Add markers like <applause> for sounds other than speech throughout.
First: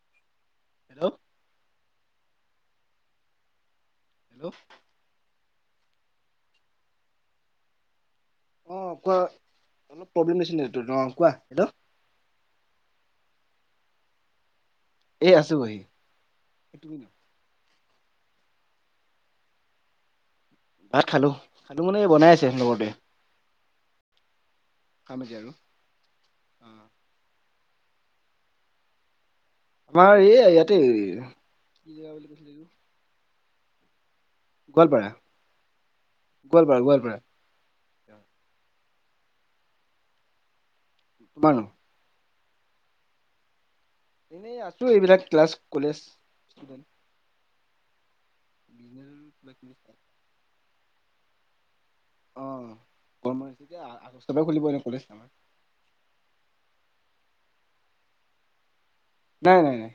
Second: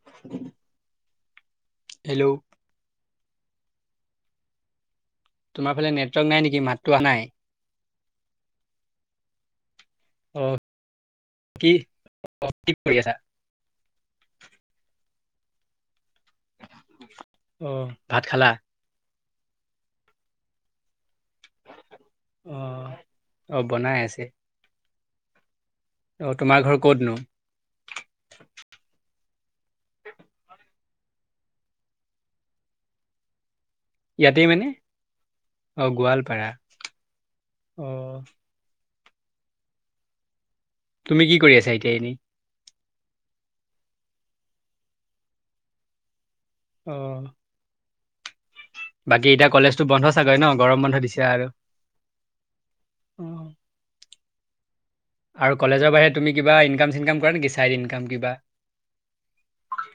<unintelligible> Hello. Hello. Hello. তোমাৰ ফালে network নাই নেকি? মাতটো অহা নাই। অ', কোৱা, অলপ প্ৰব্লেম আছে <unintelligible> অ', কোৱা, হেল্ল'। অহ, ' কি কৰি আছা? এই আছো বহি? অ', ভাত খালা? ভাত খালো খালো মানে বনাই আছে অ লগৰটোৱে অ বনাই খাম এতিয়া আৰু। অঁ', তোমাৰ ঘৰ ক'তনো? আমাৰ ই এইয়া ইয়াতে। এইটো ইয়াতেই মানে, গোৱালপাৰা অ', গোৱালপাৰা অ'। তুমি কি তোমাৰ কৰি নো আছা এতিয়া এনেই? এনেই আছো এইবিলাক ক্লাছ কলেজ ষ্টুডেণ্ট <unintelligible> অ'। বাকী এতিয়া কলেজো বন্ধ চাগৈ ন, গৰম বন্ধ দিছে আৰু? অ', অ গৰম এতিয়া আগষ্টৰ পৰা খুলিব এনে কলেজ আমাক। আৰু কলেজৰ বাহৰে তুমি কিবা ইনাম চিনকাম কৰা নেকি চাইড ইনকাম কিবা? নাই নাই নাই।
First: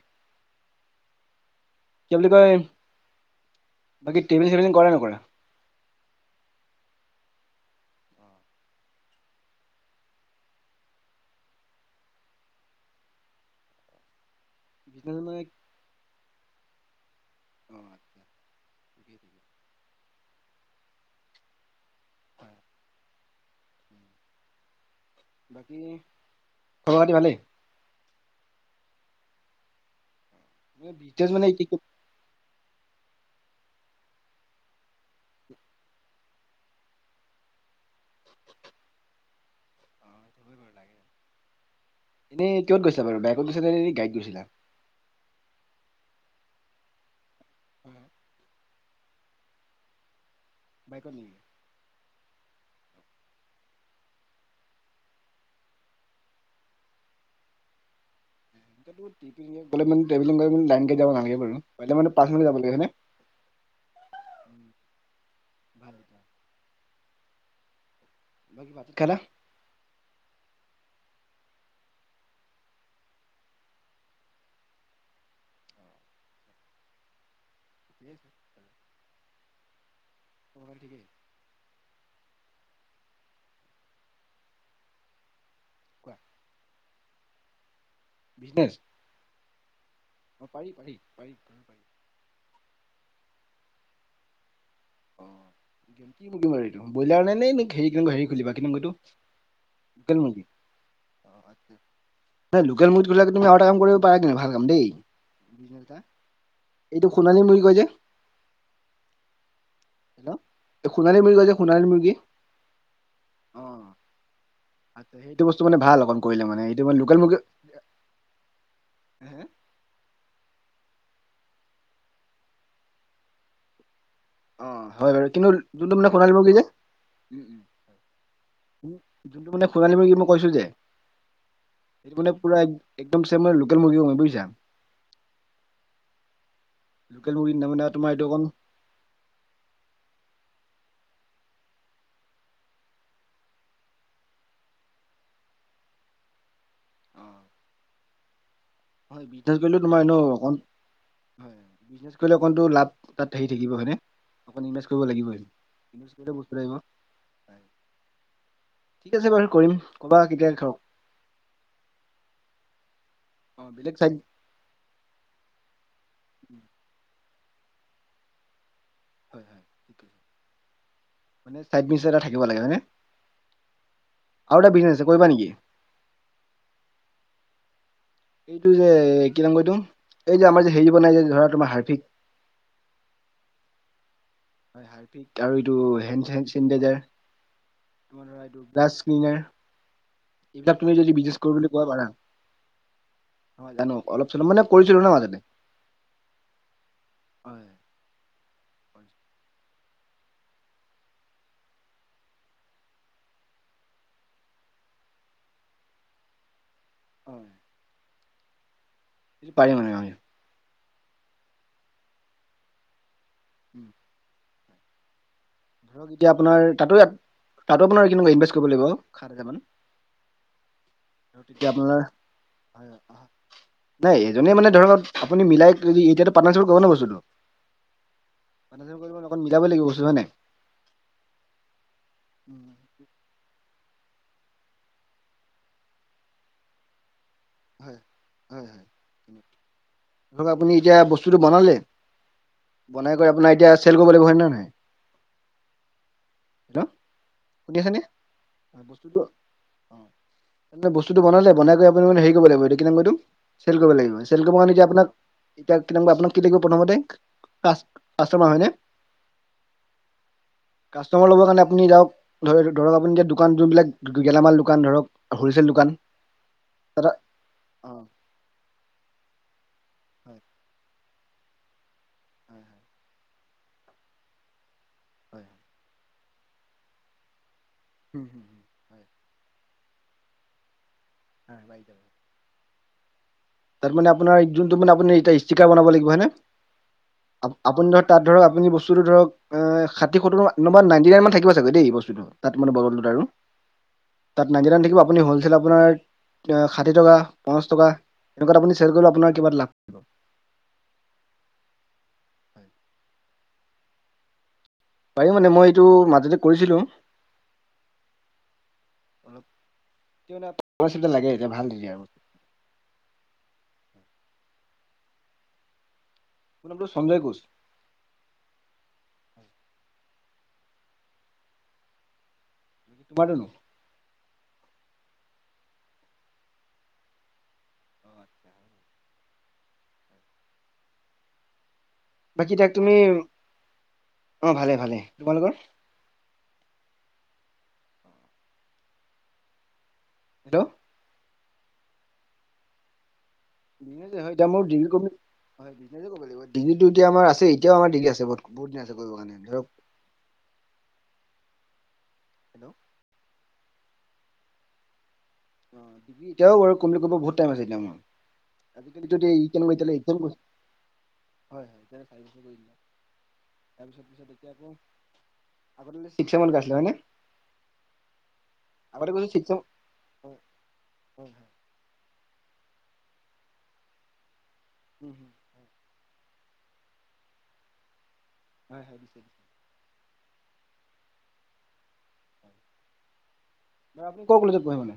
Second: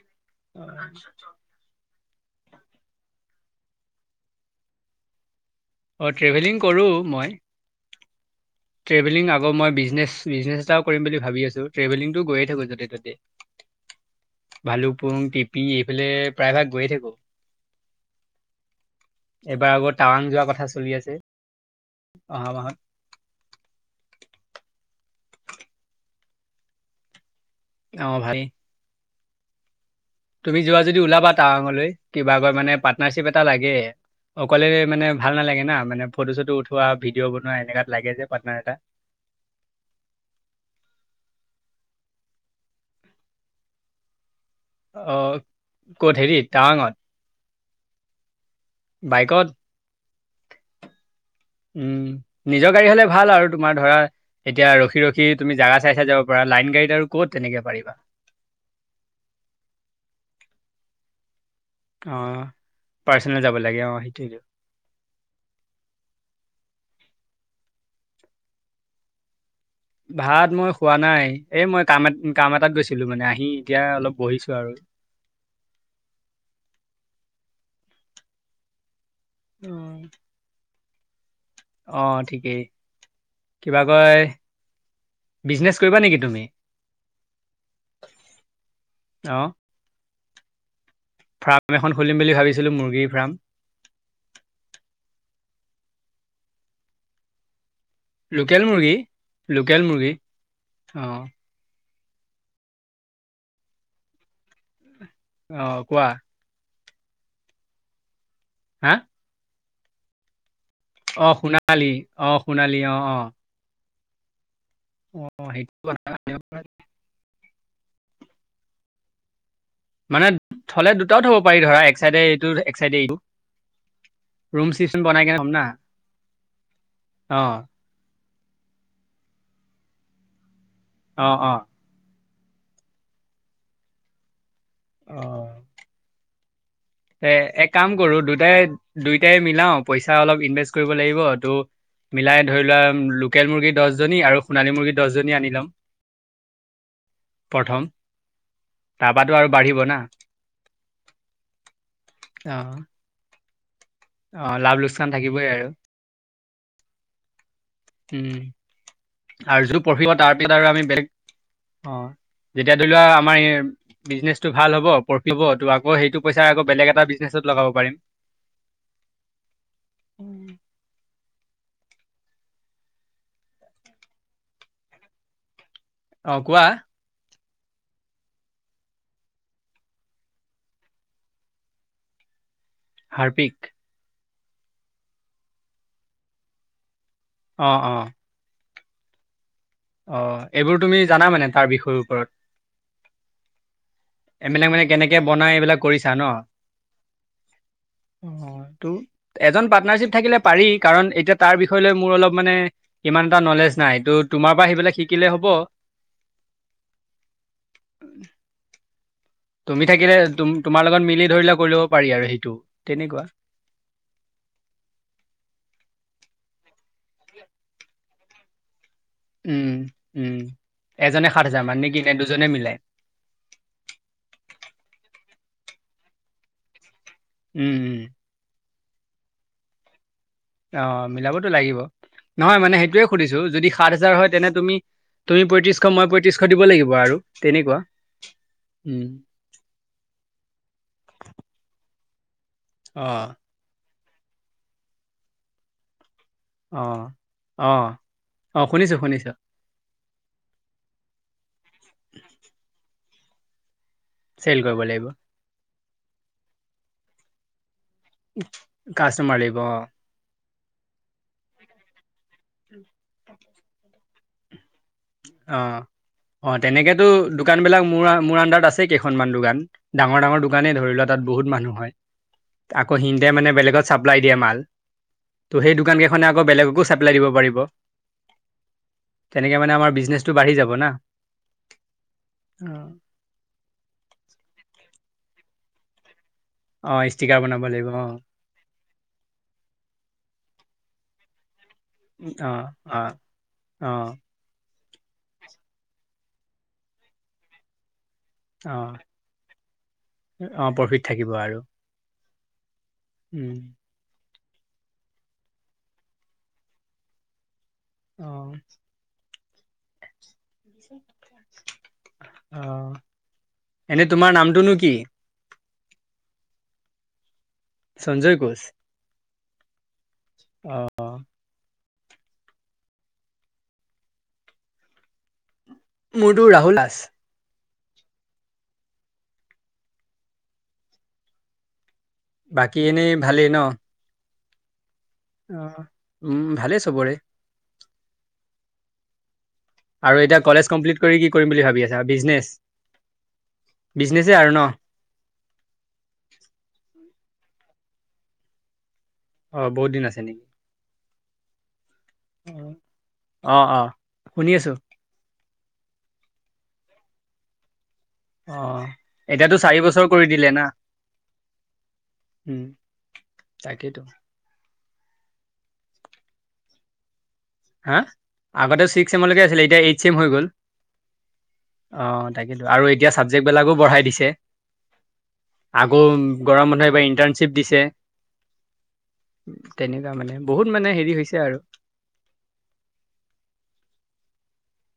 উা <unintelligible> কি বুলি কয় বাকী ট্ৰেভেলিং চেবিলিং কৰা নে নকৰা? অ', ট্ৰেভেলিং কৰো মই। ট্ৰেভেলিং আকৌ মই বিজনেছ বিজনেছ এটাও কৰিম ভাবি আছো ট্ৰেভেলিংটো গৈয়ে থাকো য'তে ত'তে। বিজনেছ ভালুকপুং মানে টিপি এইফালে প্ৰায় ভাগ গৈয়ে থাকো। <inaudible> ঠিকেই ঠিকেই। এইবাৰ আকৌ টাৱাং যোৱা কথা চলি আছে অহা মাহত। বাকী খবৰ খাটি ভালেই? অ', ভালেই। তুমি যোৱা মানে যদি ওলাবা বিজনেছ মানে কি কি টাৱাংলৈ কিবা কৈ মানে পাৰ্টনাৰশ্বিপ এটা লাগে। অকলে মানে ভাল নালাগে না, মানে ফটো চটো উঠোৱা ভিডিঅ' বনোৱা এনেকুৱাত লাগে যে পাটনাৰ এটা। অ, এনে কিহত গৈছিলা বাৰু বাইকত গৈছিল নে গাড়ীত গৈছিলা? অ', ক'ত হেৰি টাৱঙত? <inaudible> বাইকত। বাইকত নেকি? উম, নিজৰ গাড়ী হলে ভাল আৰু তোমাৰ ধৰা এতিয়া ৰখি ৰখি তুমি জেগা চাই চাই যাব পাৰা, লাইন গাড়ীত আৰু কত তেনেকে পাৰিবা। <unintelligible> লে লাইন গাড়ীত যাব নালাগে বাৰু, পৰিলে মানে পাৰ্ছনেল অ' গাড়ীত যাব লাগে হয়নে? পাৰ্চনেল যাব লাগে অ', সেইটোৱেইটো। উম, <unintelligible> ভাত খালা? ভাত মই খোৱা নাই এ মই কাম এ কাম এটাত গৈছিলো মানে আহি এতিয়া অলপ বহিছো আৰু। অ, <inaudible> অ'। <inaudible> অ', ঠিকেই কিবা কয় বিজনেচ কৰিবা কোৱা নেকি তুমি? বিজনেছ? অ'। অ', পাৰি পাৰি পাৰি। ফাৰ্ম এখন খুলিম বুলি ভাবিছিলোঁ মুৰ্গীৰ ফাৰ্ম। অ' <unintelligible> ব্ৰইলাৰ নে নে হেৰি <unintelligible> হেৰি খুলিবা লোকেল মুৰ্গী লোকেল মুৰ্গী? অ নাই লোকেল মুৰ্গী <unintelligible> তুমি আৰু এটা কাম কৰিব পাৰা কিন্তু ভাল কাম দেই অ কোৱা এইটো সুণালীম মুৰ্গী কয় যে হা? হেল্ল'? এই সোণালী মুৰ্গী অ' কয় যে সোণালী মুৰ্গী। অ' সোণালী, অ', অ'। অ সেইটো বস্তু মানে ভাল কথা। অকণ কৰিলে, মানে সেইটো মা লোকেল মুৰ্গী হে? মানে থলে দুটাও থ'ব পাৰি ধৰা এক চাইডে এইটো এক চাইডে এইটো। ৰুম অ' চিষ্টেম হয় বনাই বাৰু কেনে থম কিন্তু না যোনটো মানে সোণালী মুৰ্গী যে। অ যোনটো মানে সোণালী বুলি মই কৈছোঁ যে অ', অ'। সেইটো মানে পু একদমান লোকেল মুৰ্গী বুজিছা? অ'। এ, লোকেল মুৰ্গী এক তাৰমানে কাম তোমাৰ কৰো এইটো অকণ দুটাই দুইটাই মিলাও পইচা অলপ ইনভেষ্ট কৰিব লাগিব ত' মিলাই ধৰি লোৱা লোকেল মুৰ্গী দহজনী আৰু সোণালী মুৰ্গী দহজনী আনি ল'ম। প্ৰথম। হয়। তাৰপাতো আৰু বিজনেছ বাঢ়িব কৰিলে না তোমাৰনে অক হয় বিজনেছ কৰিলে অকণটো অ', লাভ তাত হেৰি থাকিব হয়নে? অ', অকন লাভ ইনভেষ্ট লোকচান কৰিব লাগিবই। থাকিবই আৰু বস্তু লাগিব উম, বাৰু আৰু কৰিম জোৰ পৰিব ক'বা কেতিয়া তাৰপিছত আৰু অ', আমি বেলেগ অ'। যেতিয়া ধৰি লোৱা আমাৰ ই বেলেগ চাইড বিজনেছ টো ভাল হ'ব প্ৰফিট হ'ব ত' আকৌ সেইটো পইচাই আকৌ বেলেগ এটা বিজনেছত লগাব পাৰিম। <unintelligible> মানে চাইড বিজনেছ এটা থাকিব লাগে। আৰু এটা বিজনেছ আছে কৰিবা নেকি? অ' কোৱা? এইটো যে কি নাম কই এইটো এই যে আমাৰ যে হেৰি বনাই যে ধৰা তোমাৰ হাৰ্ফিক। হাৰ্পিক? আৰু আৰু এইটো হে হেণ্ড চেনিটাইজাৰ। অ', অ'। <unintelligible> অ' এইবোৰ এইবিলাক তুমি যদি জানা বিজনেছ মানে কৰো তাৰ বুলি কোৱা বিষয়ৰ পাৰা। ওপৰত? হয় জানো অলপ চলপ এইবিলাক মানে কৰিছিলো ন কেনেকে মাজতে। বনাই, এইবিলাক কৰিছা ন'? হয় অ'টো। এজন পাৰ্টনাৰশ্বিপ থাকিলে পাৰি কাৰণ এতিয়া তাৰ বিষয় লৈ মোৰ অলপ মানে ইমান এটা নলেজ নাই ত' তোমাৰপৰা সেইবিলাক শিকিলে হ'ব। হয় সেইটো পাৰি তুমি মানে হয়। থাকিলে তুম তোমাৰ লগত মিলি ধৰিলে কৰি ল'ব পাৰি আৰু সেইটো তেনেকুৱা। উম। ধৰক এতিয়া আপোনাৰ তাতো তাতো আপোনাৰ কেনেকুৱা ইনভেষ্ট কৰিব লাগিব? সাত হাজাৰ মান। উম, উম, এজনে আৰু সাত হাজাৰ তেতিয়া মান নেকি আপোনাৰ নে দুজনে মিলাই? হয় হয়। নাই এজনে মানে ধৰক আপুনি মিলাই এতিয়াটো পাৰ্টনাৰ চিপত কৰোঁ ন' বস্তুটো। উম, উম। লগত মিলাব লাগিবস্তু হয় নাই? অ' মিলাবতো লাগিব। নহয় মানে সেইটোয়ে সুধিছো যদি সাত হাজাৰ হয় তেনে তুমি তুমি পঁয়ত্ৰিশ, মই পঁয়ত্ৰিশ দিব লাগিব আৰু। তেনেকুৱা, হয় হয় উম। হয়। ধৰক আপুনি এতিয়া বস্তুটো বনালে, বনাই কৰি অ', আপোনাৰ এতিয়া চেল কৰিব লাগিব হয় নাই? হেল্ল' অ'। শুনি অ', আছনে? অ' শুনিছো বস্তুটো শুনিছো মানে বস্তুতটো বনালে বনাই আপুনি মে হেৰি কৰিব লাগিব এইটো কি নাম কয়, চেল কৰিব লাগিব। চেল কৰিবলৈ কৰিব এতিয়া লাগিব, আপোনাক এতিয়া আপোনাক কি লাগিব প্ৰথমতে, পাছ কাষ্টমাৰ হয়নে? কাষ্টমাৰ লাগিব অ', কাষ্টমাৰ ল'বৰ কাৰণে আপুনি যাক ধ-ধৰক আপুনি এতিয়া দোকান যোনবিলাক গেলামাল দোকান ধৰক হোলচেল অ'। দোকান। অ' তেনেকেতো তাত দোকানবিলাক অ মোৰ হয় মোৰ আণ্ডাৰত আছে কেইখনমান দোকান, ডাঙৰ ডাঙৰ দোকানেই ধৰি লোৱা। তাত বহুত মানুহ হয়, আকৌ সিহঁতে মানে বেলেগত চাপ্লাই দিয়ে মাল। হয় হয় ত' সেই দোকান কেইখনে আকৌ বেলেগকো চাপ্লাই দিব পাৰিব। হুম, হুম। তেনেকে মানে আমাৰ ব্ৰিজনেচটো বাঢ়ি যাব না। হয় বাঢ়ি যাব। অ' তাত মানে আপোনাৰ যোনটো মে এ ষ্টিকাৰ বনাব লাগিব হয় নে। অ', ষ্টিকাৰ বনাব লাগিব আপুনি ধৰক অ', তাত ধৰক আপুনি বস্তু ধৰক ষাঠি, সত্ৰৰ নম্ব নাইটিনাইন মান থাকিব চাগৈ দেই বস্ত তাত অ', মানে বদল অ', দুটা ৰুম। অ', তাত নাইটিনাইন থাকিব আপুনি হ'লচেল আপোনাৰ ষাঠি টকা পঞ্চছ টকা। তেনেকুৱাত আপুনি অ', চেল কৰিল আপোনাৰ কিব লাভ থাকিব। অ' প্ৰফিত থাকিব আৰু উম। পাৰিব মানে মই এইটো মাজতে কৰিছিলোঁ। অ' অলপ লাগে এতিয়া ভাল দিজাই আৰু অ' এনেই তোমাৰ নামটোনো কি? মোৰ নামটোচঞ্জয় কোচ। চঞ্জয়ে ঘোচ অ' তোমাৰ তোৰ কৰ। মোৰটো ৰাহুল দাস বাকী তাক তুমি এনেই ভালেই ন? অ' ভালে ভালে। তোমালোকৰ অ' উম, ভালে চবৰে। আৰু এতিয়া হেল্ল' কলেজ কমপ্লিট কৰি কি কৰিম বুলি ভাবি আছা ব্ৰিজনেচ হয়, এতিয়া মোৰ বিহুৰ কাপোৰ হয় ব্ৰিজনেচো কৰিব লাগিব ডিগ্ৰী টো এতিয়া আমাৰ আছে এতিয়াও আমাৰ ডিগ্ৰীৰ আছে, এতিয়াও বহুত দিন আছে কৰিব কাৰণে। অ' ধৰক বহুত দিন আছে নেকি। হেল্ল' অ' অ' শুনি আছো। ডিগ্ৰ্যএতিয়াও আৰু কৰিম বুলি কৰিব বহুত টাইম আছে এতিয়া মোৰ বহুত। অ আজিকালি যদি <unintelligible> এতিয়াতো চাৰি বছৰ কৰি দিলে না উম তাকেইতো তাৰপিছত পিছত এতিয়া আকৌ আগতে বোলে <unintelligible> হা আগতে ছিক্স চেমলৈকে আছিলে। এতিয়া এইট চেম হৈ হয় গ'ল হয় হয় অ' তাকে টো আৰু এতিয়াতো চাবজেক্টবিলাকো বঢ়াই দিছে। <unintelligible> আগৌ গৰম মানুহ এইবাৰ ইণ্টাৰ্ণশ্বিপ দিছে। হয়, হয়, দিছে। তেনেকুৱা মানে বহুত মানে হেৰি হৈছে আৰু। ন আপুনি ক'ৰ কলেজত পঢ়িব নো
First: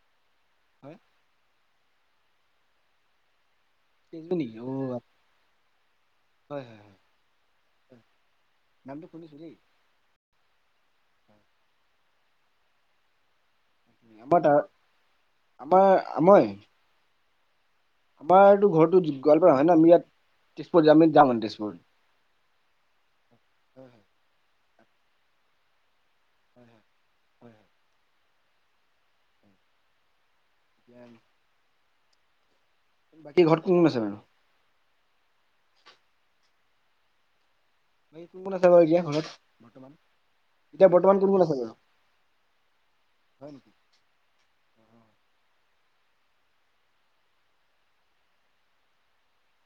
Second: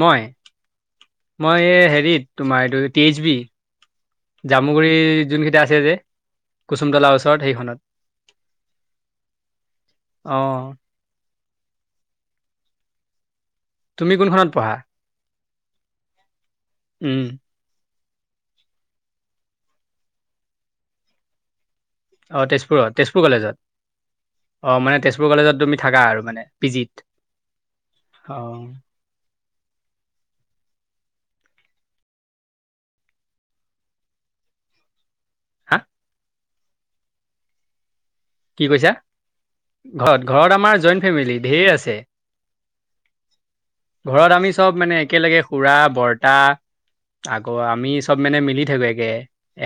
মই। হয়। মই এই হেৰিত তোমাৰ এইটো কি ইচ বি তেজপুৰ নেকি অ জামুগুৰি যোনকেইটা আছে যে কুচুমতলাৰ ওচৰত সেইখনত গান টো শুনিছিলি। অ' তুমি আমাৰ কোনখনত তাৰ পঢ়া, আমাৰ আমই উম। আমাৰতো ঘৰৰতো গোৱালপাৰা হয় ন আমি ইয়াত তেজপুৰ যাম যাম মান তেজপুৰ অ' তেজপুৰত তেজপুৰ কলেজত হয় হয় অ' মানে তেজপুৰ কলেজত তুমি থাকা আৰু মানে হয় পি জি হয় হয় হয় ত অ' উম। বাকী ঘৰত কোন কোন আছে? হা? কোন কোন কি আছে বাৰু কৈছা এতিয়া ঘৰত? বৰ্তমান ঘৰত ঘৰত আমাৰ এতিয়া জইণ্ট বৰ্তমান ফেমিলি কোন কোন আছে ঢেৰ বাৰু? হয় নেকি? ঘৰত আমি চব মানে একেলগে খুৰা বৰ্তা আকৌ আমি চব মানে মিলি থাকো একে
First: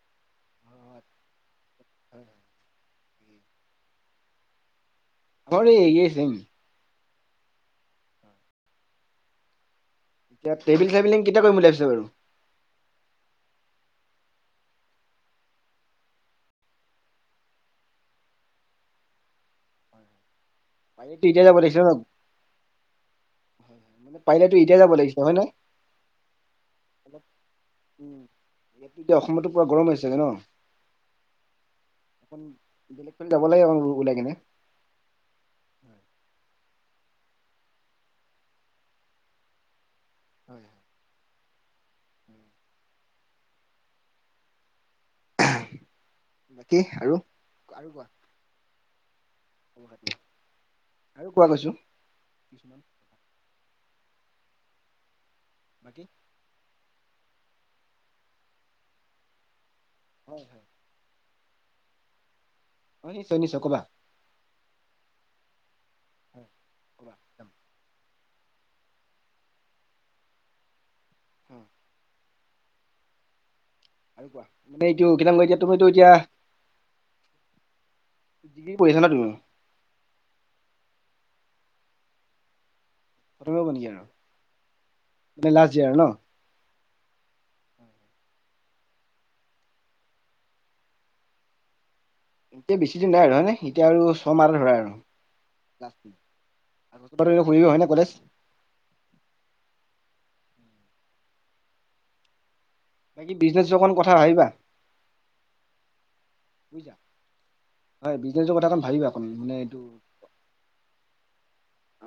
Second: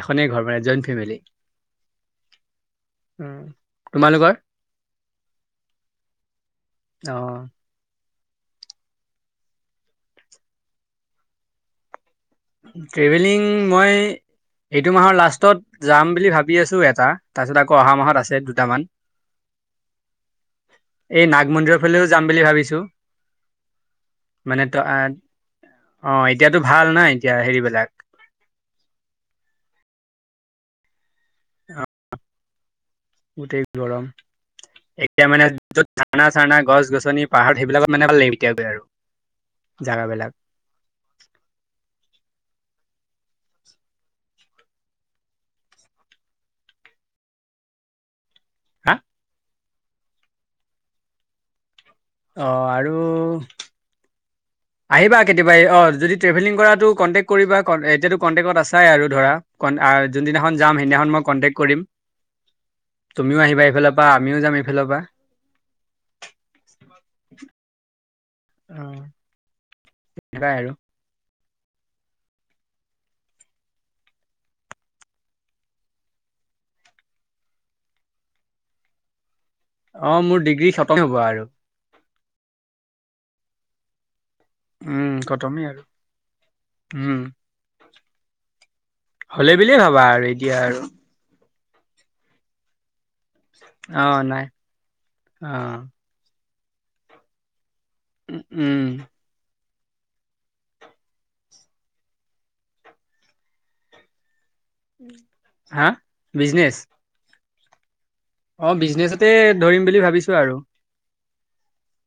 এখনেই ঘৰ মানে জইণ্ট ফেমিলি। হয়। উম, তোমালোকৰ? <inaudible> একেই চেম। অহ, এতি <inaudible> কেতিয়া কৰিম বুলি ভাবিছা বাৰু? ট্ৰেভেলিং মই এইটো মাহৰ লাষ্টত যাম বুলি ভাবি আছোঁ এটা তাৰপিছত আকৌ অহা মাহত আছে দুটামান। পাৰিলেতো এই এতিয়া নাগ যাব মন্দিৰৰ লাগিছিলে ন ফালেও যাম বুলি ভাবিছোঁ। পাৰিলেতো মানে এতিয়া ত যাব লাগিছিলে হয় নাই অ, এতিয়াতো ভাল নাই অলপ এতিয়া হেৰিবলাক, ইয়াতো এতিয়া অসমতো পুৰা গৰম হৈছে ছাগে ন? বেলেগ ফালে যাব লাগে গোটেই অকণ গৰম। ওলাই কিনে এতিয়া মানে যত ধাৰণা চাৰা গছ গছনি পাহাৰ সেইবিলাকত মানে ভাল লাগিবতিয়াকৈ আৰু। জেগাবিলাক। হয় হয়। বাকী আৰু আৰু কোৱা। হা? আৰু কোৱা কৈছোঁ। অ, আৰু আহিবা কেতিয়াবাই অ বাকী যদি ট্ৰেভেলিং কৰাটো কন্টেক্ এতিয়া কনটেক আছে আৰু ধৰা হয় যোনদিনাখন হয় যাম সেইদিনাখন মই কণ্টেক্ট কৰিম অ নিশ্চয় তুমিও নিশ্চয় আহিবা কবা এইফালৰ পৰা আমিও যাম এইফালৰ পৰা। <inaudible> অ, তেনেকুৱাই আৰু। হম, আৰু কোৱা মান এইটো কিাম এতিয়া তোমতটো এতিয়া, <inaudible> কৰিছা ন তুমি। অ, মোৰ ডিগ্ৰী খতম হব আৰু। <inaudible> নেকি আৰু? উম, মানে খটমেই লাষ্ট আৰু। ইয়াৰ ন উম, হ'লই বুলিয়ে ভাবা আৰু এতিয়া আৰু। এতিয়া বেছি দিন নাই আৰু হয়নে এতিয়া আৰু অ' নাই ছমাহ ধৰে আৰু। অ' <inaudible> হয় নে কলেজ? উম, বাকী বিজনেছ <inaudible> কথা আহিবা। হা? বিজনেছ? বুজিছা হয়, <inaudible> অ', ভাবিবা অকণ বিজনেছতে মানে এইটো ধৰিম বুলি ভাবিছোঁ আৰু। অ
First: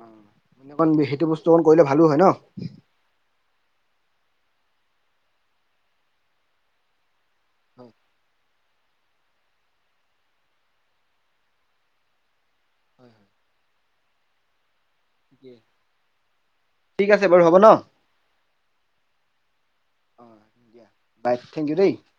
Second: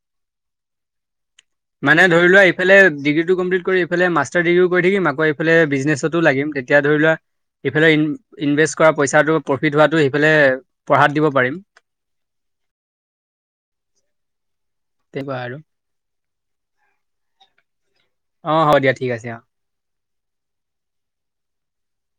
মান অক সেইটো বস্তু অকণ কৰিলে ভালো মানে হয় ন ধৰি লোৱা এইফালে ডিগ্ৰী টো কমপ্লিট কৰি ফালে মাষ্টাৰ ডিগ্ৰীও কৰি থাকিম আকৌ এইফালে বিজনেচতো লাগিম তেতিয়া ধৰি লোৱা ইফালে ইনভেষ্ট কৰা পইচাটো প্ৰফিট হোৱাটো সেইফালে পঢ়াত দিব পাৰিম। হয়, হয়, তেনেকুৱা আৰু ঠিক আছে বাৰু হ'ব ন? অ, হ'ব দিয়া ঠিক আছে অ, <unintelligible>